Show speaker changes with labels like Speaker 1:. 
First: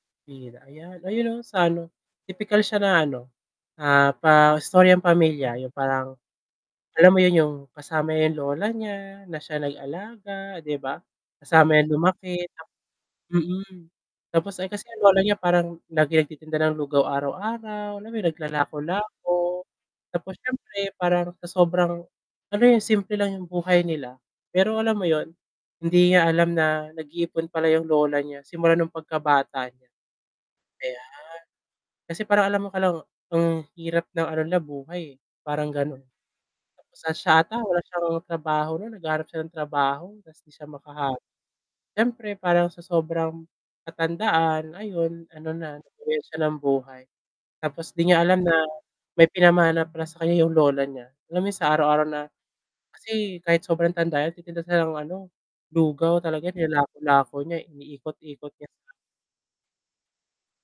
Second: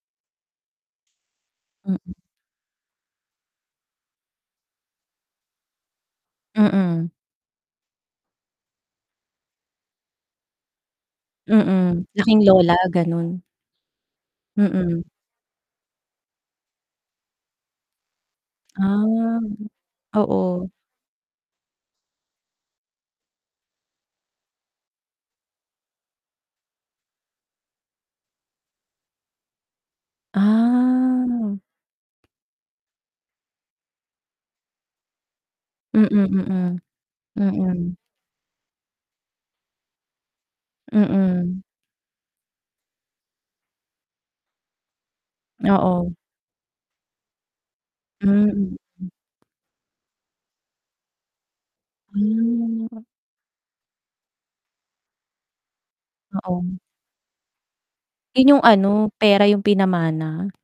Speaker 1: [unintelligible] ,ayan. Ayun 'no, sa ano,
Speaker 2: Mm.
Speaker 1: tipikal siya na ano, ah, pa istoryang pamilya. Yung parang
Speaker 2: Mm.
Speaker 1: alam mo yun, yung kasama yung lola niya, na siya nag-alaga 'di ba. Kasama niya
Speaker 2: Mm,
Speaker 1: lumaki
Speaker 2: laking
Speaker 1: tap
Speaker 2: lola ganun.
Speaker 1: mm, tapos, eh, kasi
Speaker 2: Mm.
Speaker 1: ang lola niya parang laging nagtitinda ng lugaw araw-araw. Alam mo yun, naglalako-lako
Speaker 2: Ah,
Speaker 1: tapos
Speaker 2: oo.
Speaker 1: siyempre parang sa sobrang, ano yun simple lang yung buhay nila pero alam mo yun, hindi niya alam na nag-iipon pala yung lola niya simula nung pagkabata niya. Ayan,
Speaker 2: Ah.
Speaker 1: kasi parang alam mo ka lang ang hirap ng ano nila, buhay, eh, parang gano’n.
Speaker 2: Mm, mm.
Speaker 1: Tapos siya ata wala
Speaker 2: Mm.
Speaker 1: siyang trabaho, naghahanap siya ng trabaho tapos hindi siya makahanap.
Speaker 2: Mm.
Speaker 1: Siyempre parang sa sobrang katandaan ayon, ano na,
Speaker 2: Oo.
Speaker 1: nabawian siya ng buhay. Tapos 'di niya alam na
Speaker 2: Hmm, mm.
Speaker 1: may pinamana pala sa kaniya yung lola niya. Alam mo yung sa araw-araw na
Speaker 2: Hmm.
Speaker 1: kasi kahit sobrang tanda niya nagtitinda siya ng ano, lugaw talaga
Speaker 2: Oo.
Speaker 1: nilalako-lako niya, iniikot-ikot
Speaker 2: Yun yung
Speaker 1: niya.
Speaker 2: ano, pera yung pinamana?